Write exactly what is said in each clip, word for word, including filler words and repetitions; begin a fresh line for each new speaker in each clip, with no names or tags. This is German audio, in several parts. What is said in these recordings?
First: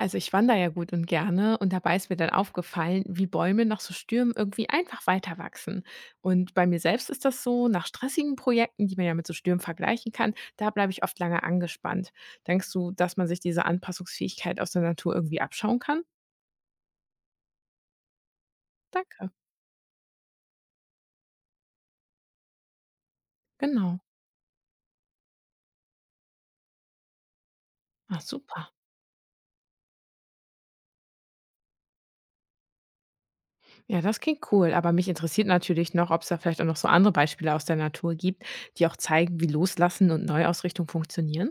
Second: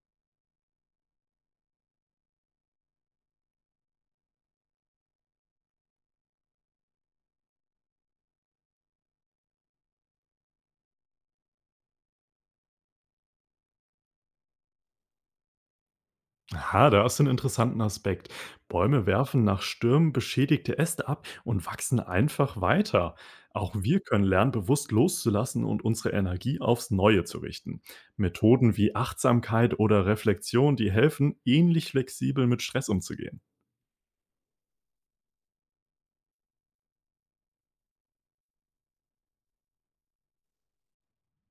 Also ich wandere ja gut und gerne und dabei ist mir dann aufgefallen, wie Bäume nach so Stürmen irgendwie einfach weiter wachsen. Und bei mir selbst ist das so, nach stressigen Projekten, die man ja mit so Stürmen vergleichen kann, da bleibe ich oft lange angespannt. Denkst du, dass man sich diese Anpassungsfähigkeit aus der Natur irgendwie abschauen kann?
Aha, da hast du 'nen interessanten Aspekt. Bäume
Danke.
werfen nach Stürmen beschädigte Äste ab und wachsen einfach weiter. Auch
Genau.
wir können lernen, bewusst loszulassen und unsere Energie aufs Neue zu richten.
Ach super.
Methoden wie Achtsamkeit oder Reflexion, die helfen, ähnlich flexibel mit Stress umzugehen.
Ja, das klingt cool. Aber mich interessiert natürlich noch, ob es da vielleicht auch noch so andere Beispiele aus der Natur gibt, die auch zeigen, wie Loslassen und Neuausrichtung funktionieren.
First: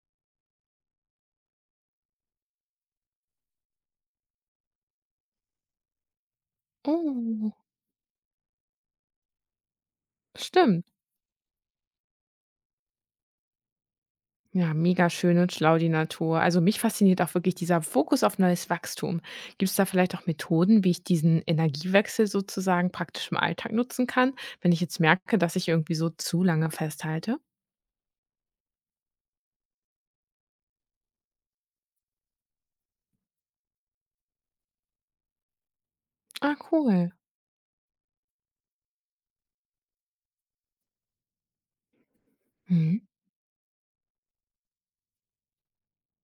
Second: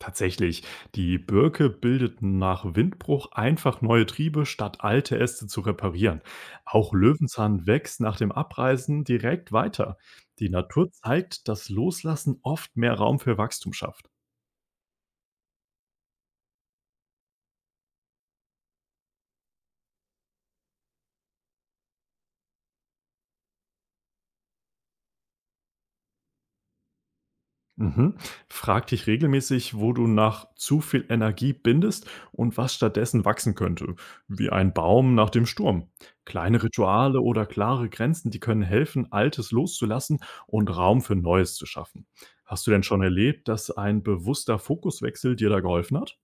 Tatsächlich, die Birke bildet nach Windbruch einfach neue Triebe, statt alte Äste zu reparieren. Auch
Oh,
Löwenzahn wächst nach dem Abreißen direkt weiter. Die
stimmt.
Natur zeigt, dass Loslassen oft mehr Raum für Wachstum schafft.
Ja, mega schön und schlau die Natur. Also mich fasziniert auch wirklich dieser Fokus auf neues Wachstum. Gibt es da vielleicht auch Methoden, wie ich diesen Energiewechsel sozusagen praktisch im Alltag nutzen kann, wenn ich jetzt merke, dass ich irgendwie so zu lange festhalte?
Mhm. Frag dich regelmäßig, wo du nach zu viel Energie bindest und was stattdessen wachsen könnte, wie ein Baum nach dem Sturm.
Ah,
Kleine
cool.
Rituale oder klare Grenzen, die können helfen, Altes loszulassen und Raum für Neues zu schaffen. Hast du denn schon
Mhm.
erlebt, dass ein bewusster Fokuswechsel dir da geholfen hat?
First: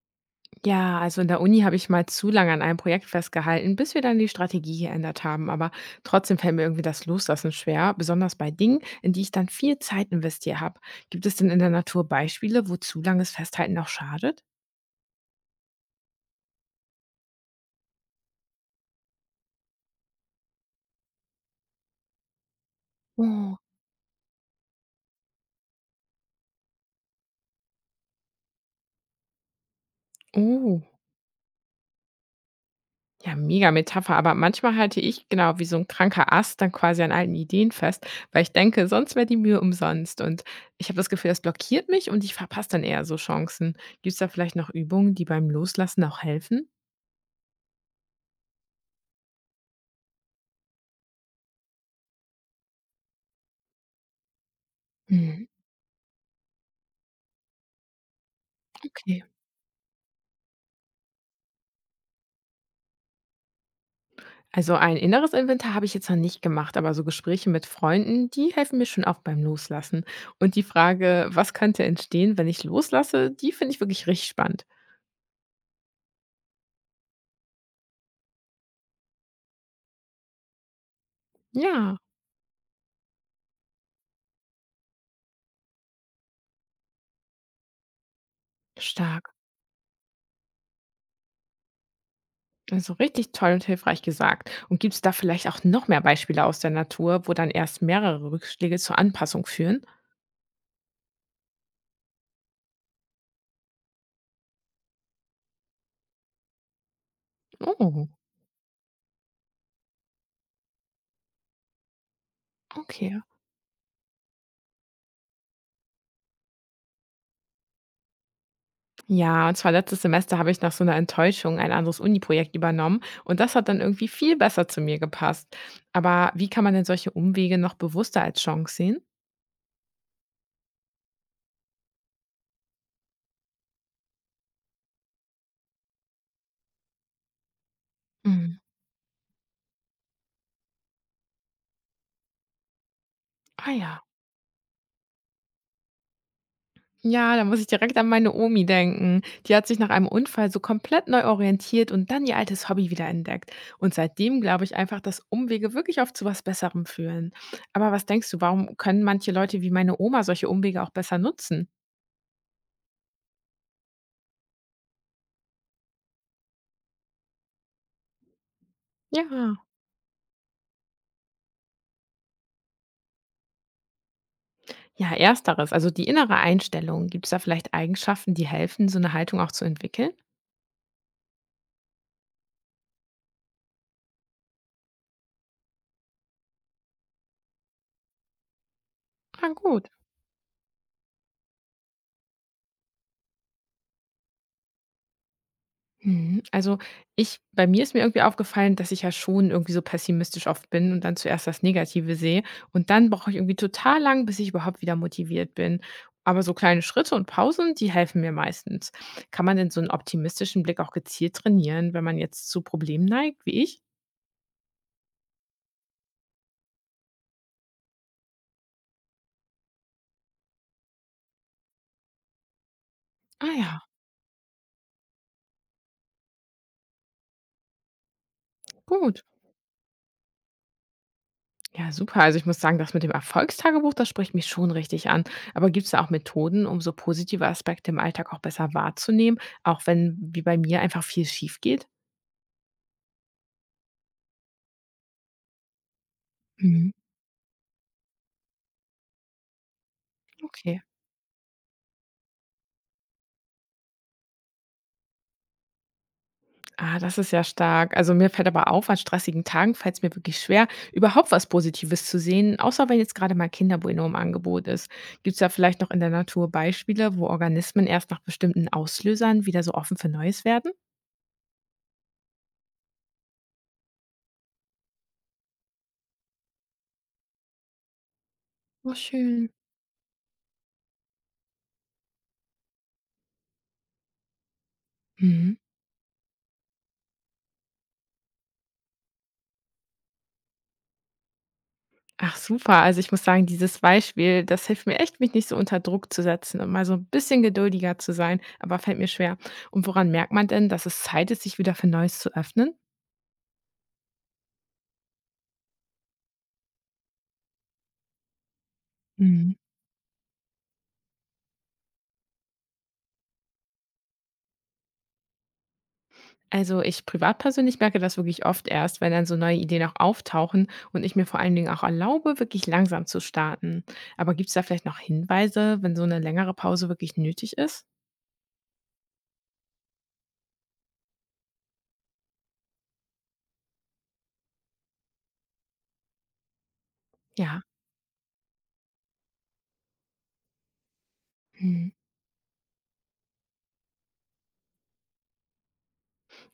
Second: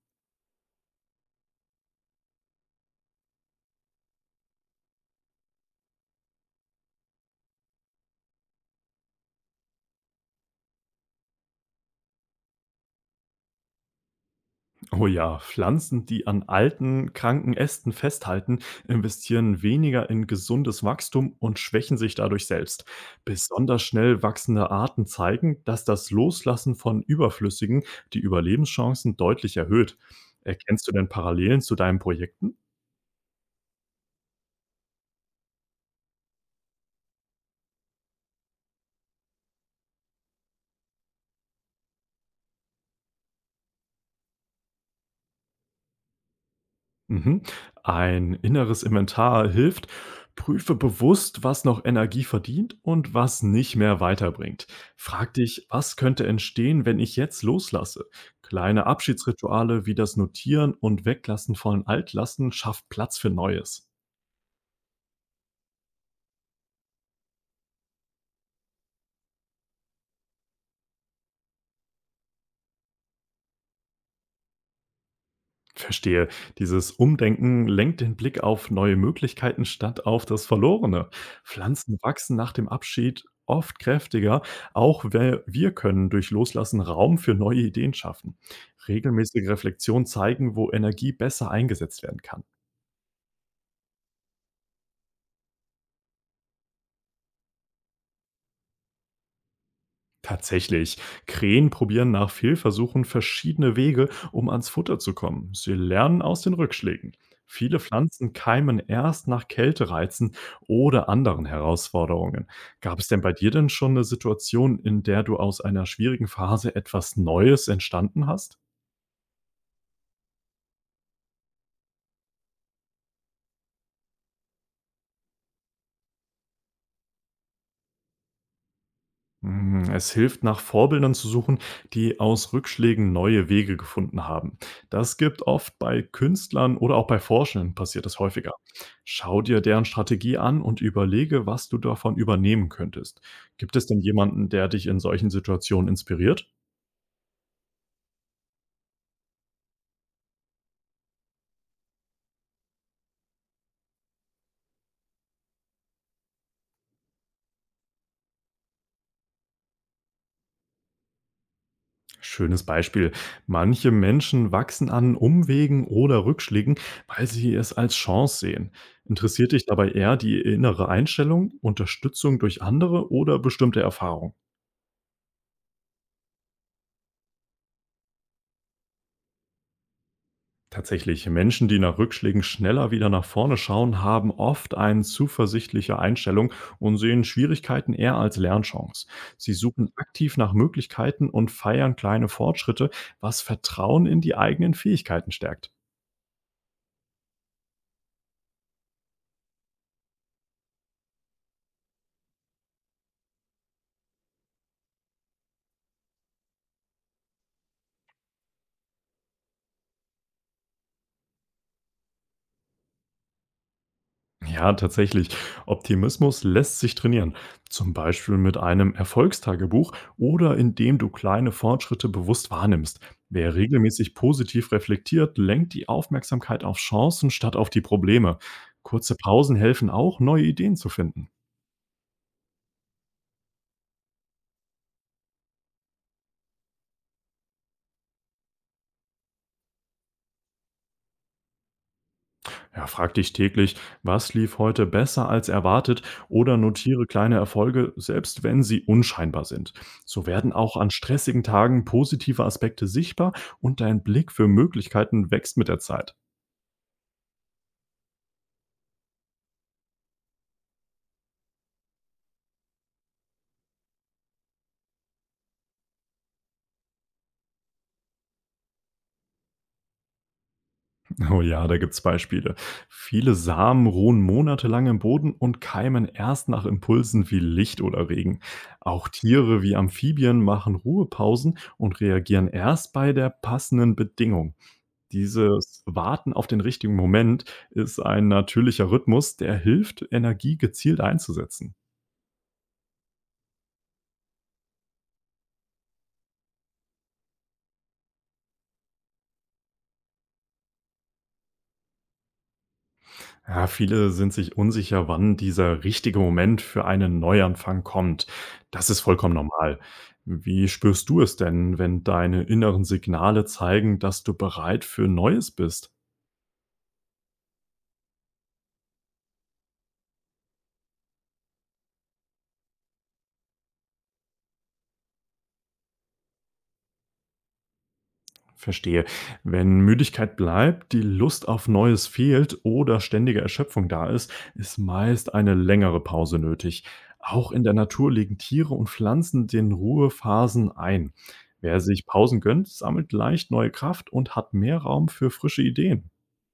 Ja, also in der Uni habe ich mal zu lange an einem Projekt festgehalten, bis wir dann die Strategie geändert haben. Aber trotzdem fällt mir irgendwie das Loslassen schwer, besonders bei Dingen, in die ich dann viel Zeit investiert habe. Gibt es denn in der Natur Beispiele, wo zu langes Festhalten auch schadet?
Oh ja, Pflanzen, die an alten, kranken Ästen festhalten, investieren weniger in gesundes Wachstum und schwächen sich dadurch selbst.
Oh.
Besonders schnell wachsende Arten zeigen, dass das Loslassen von Überflüssigen die Überlebenschancen deutlich erhöht.
Oh.
Erkennst du denn Parallelen zu deinen Projekten?
Ja, mega Metapher, aber manchmal halte ich, genau, wie so ein kranker Ast dann quasi an alten Ideen fest, weil ich denke, sonst wäre die Mühe umsonst und ich habe das Gefühl, das blockiert mich und ich verpasse dann eher so Chancen. Gibt es da vielleicht noch Übungen, die beim Loslassen auch helfen?
Mhm. Ein inneres Inventar hilft. Prüfe bewusst, was noch Energie verdient und was nicht mehr weiterbringt. Frag
Mhm,
dich, was könnte entstehen, wenn ich jetzt loslasse? Kleine
okay.
Abschiedsrituale wie das Notieren und Weglassen von Altlasten schafft Platz für Neues.
Also, ein inneres Inventar habe ich jetzt noch nicht gemacht, aber so Gespräche mit Freunden, die helfen mir schon auch beim Loslassen. Und die Frage: „Was könnte entstehen, wenn ich loslasse?“, die finde ich wirklich richtig spannend.
Verstehe. Dieses Umdenken lenkt den Blick auf neue Möglichkeiten statt auf das Verlorene.
Ja.
Pflanzen wachsen nach dem Abschied oft kräftiger, auch we- wir können durch Loslassen Raum für neue Ideen schaffen.
Stark.
Regelmäßige Reflexionen zeigen, wo Energie besser eingesetzt werden kann.
Also richtig toll und hilfreich gesagt. Und gibt es da vielleicht auch noch mehr Beispiele aus der Natur, wo dann erst mehrere Rückschläge zur Anpassung führen?
Tatsächlich. Krähen probieren nach Fehlversuchen verschiedene Wege, um ans Futter zu kommen. Sie lernen aus den Rückschlägen. Viele
Oh,
Pflanzen keimen erst nach Kältereizen oder anderen Herausforderungen. Gab es
okay.
denn bei dir denn schon eine Situation, in der du aus einer schwierigen Phase etwas Neues entstanden hast?
Ja, und zwar letztes Semester habe ich nach so einer Enttäuschung ein anderes Uni-Projekt übernommen und das hat dann irgendwie viel besser zu mir gepasst. Aber wie kann man denn solche Umwege noch bewusster als Chance sehen?
Hm, es hilft, nach Vorbildern zu suchen, die aus Rückschlägen neue Wege gefunden haben. Das gibt oft bei Künstlern oder auch bei Forschenden passiert das häufiger.
Mhm.
Schau dir deren Strategie an und überlege, was du davon übernehmen könntest.
Ah
Gibt es denn
ja.
jemanden, der dich in solchen Situationen inspiriert?
Ja, da muss ich direkt an meine Omi denken. Die hat sich nach einem Unfall so komplett neu orientiert und dann ihr altes Hobby wieder entdeckt. Und seitdem glaube ich einfach, dass Umwege wirklich oft zu was Besserem führen. Aber was denkst du, warum können manche Leute wie meine Oma solche Umwege auch besser nutzen?
Schönes Beispiel. Manche Menschen wachsen an Umwegen oder Rückschlägen, weil sie es als Chance sehen.
Ja,
Interessiert dich dabei eher die innere Einstellung, Unterstützung durch andere oder bestimmte Erfahrungen?
ja, ersteres, also die innere Einstellung. Gibt es da vielleicht Eigenschaften, die helfen, so eine Haltung auch zu entwickeln?
Tatsächlich, Menschen, die nach Rückschlägen schneller wieder nach vorne schauen, haben oft eine zuversichtliche Einstellung und sehen Schwierigkeiten eher als Lernchance.
Ah,
Sie
gut.
suchen aktiv nach Möglichkeiten und feiern kleine Fortschritte, was Vertrauen in die eigenen Fähigkeiten stärkt.
Mhm. Also, ich bei mir ist mir irgendwie aufgefallen, dass ich ja schon irgendwie so pessimistisch oft bin und dann zuerst das Negative sehe und dann brauche ich irgendwie total lang, bis ich überhaupt wieder motiviert bin. Aber so kleine Schritte und Pausen, die helfen mir meistens. Kann man denn so einen optimistischen Blick auch gezielt trainieren, wenn man jetzt zu Problemen neigt, wie ich?
Ja, tatsächlich. Optimismus lässt sich trainieren. Zum Beispiel mit einem Erfolgstagebuch oder indem du kleine Fortschritte bewusst wahrnimmst.
Ah
Wer
ja,
regelmäßig positiv reflektiert, lenkt die Aufmerksamkeit auf Chancen statt auf die Probleme. Kurze
gut.
Pausen helfen auch, neue Ideen zu finden.
Ja, super. Also, ich muss sagen, das mit dem Erfolgstagebuch, das spricht mich schon richtig an. Aber gibt es da auch Methoden, um so positive Aspekte im Alltag auch besser wahrzunehmen, auch wenn wie bei mir einfach viel schief geht?
Ja, frag dich täglich, was lief heute besser als erwartet oder
Mhm.
notiere kleine Erfolge, selbst wenn sie unscheinbar sind. So werden auch
Okay.
an stressigen Tagen positive Aspekte sichtbar und dein Blick für Möglichkeiten wächst mit der Zeit.
Ah, das ist ja stark. Also mir fällt aber auf, an stressigen Tagen fällt es mir wirklich schwer, überhaupt was Positives zu sehen, außer wenn jetzt gerade mal Kinderbueno im Angebot ist. Gibt es da vielleicht noch in der Natur Beispiele, wo Organismen erst nach bestimmten Auslösern wieder so offen für Neues werden?
Oh ja, da gibt's Beispiele. Viele Samen ruhen monatelang im Boden und keimen erst nach Impulsen wie Licht oder Regen.
Oh,
Auch
schön.
Tiere wie Amphibien machen Ruhepausen und reagieren erst bei der passenden Bedingung.
Mhm.
Dieses Warten auf den richtigen Moment ist ein natürlicher Rhythmus, der hilft, Energie gezielt einzusetzen.
Ach super, also ich muss sagen, dieses Beispiel, das hilft mir echt, mich nicht so unter Druck zu setzen und mal so ein bisschen geduldiger zu sein, aber fällt mir schwer. Und woran merkt man denn, dass es Zeit ist, sich wieder für Neues zu öffnen?
Ja, viele sind sich unsicher, wann dieser richtige Moment für einen Neuanfang kommt. Das ist vollkommen
Mhm.
normal. Wie spürst du es denn, wenn deine inneren Signale zeigen, dass du bereit für Neues bist?
Also ich privat persönlich merke das wirklich oft erst, wenn dann so neue Ideen auch auftauchen und ich mir vor allen Dingen auch erlaube, wirklich langsam zu starten. Aber gibt es da vielleicht noch Hinweise, wenn so eine längere Pause wirklich nötig ist?
Verstehe. Wenn Müdigkeit bleibt, die Lust auf Neues fehlt oder ständige Erschöpfung da ist, ist meist eine längere Pause nötig. Auch
Ja.
in der Natur legen Tiere und Pflanzen den Ruhephasen ein. Wer
Hm.
sich Pausen gönnt, sammelt leicht neue Kraft und hat mehr Raum für frische Ideen.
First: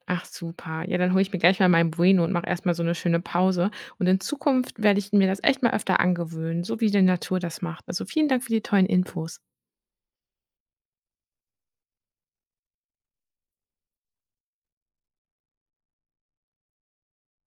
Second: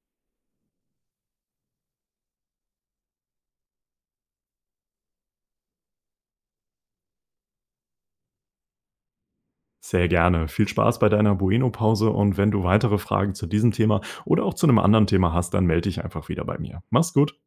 Ach super. Ja, dann hole ich mir gleich mal mein Bueno und mache erstmal so eine schöne Pause. Und in Zukunft werde ich mir das echt mal öfter angewöhnen, so wie die Natur das macht. Also vielen Dank für die tollen Infos.
Sehr gerne. Viel Spaß bei deiner Bueno-Pause und wenn du weitere Fragen zu diesem Thema oder auch zu einem anderen Thema hast, dann melde dich einfach wieder bei mir. Mach's gut.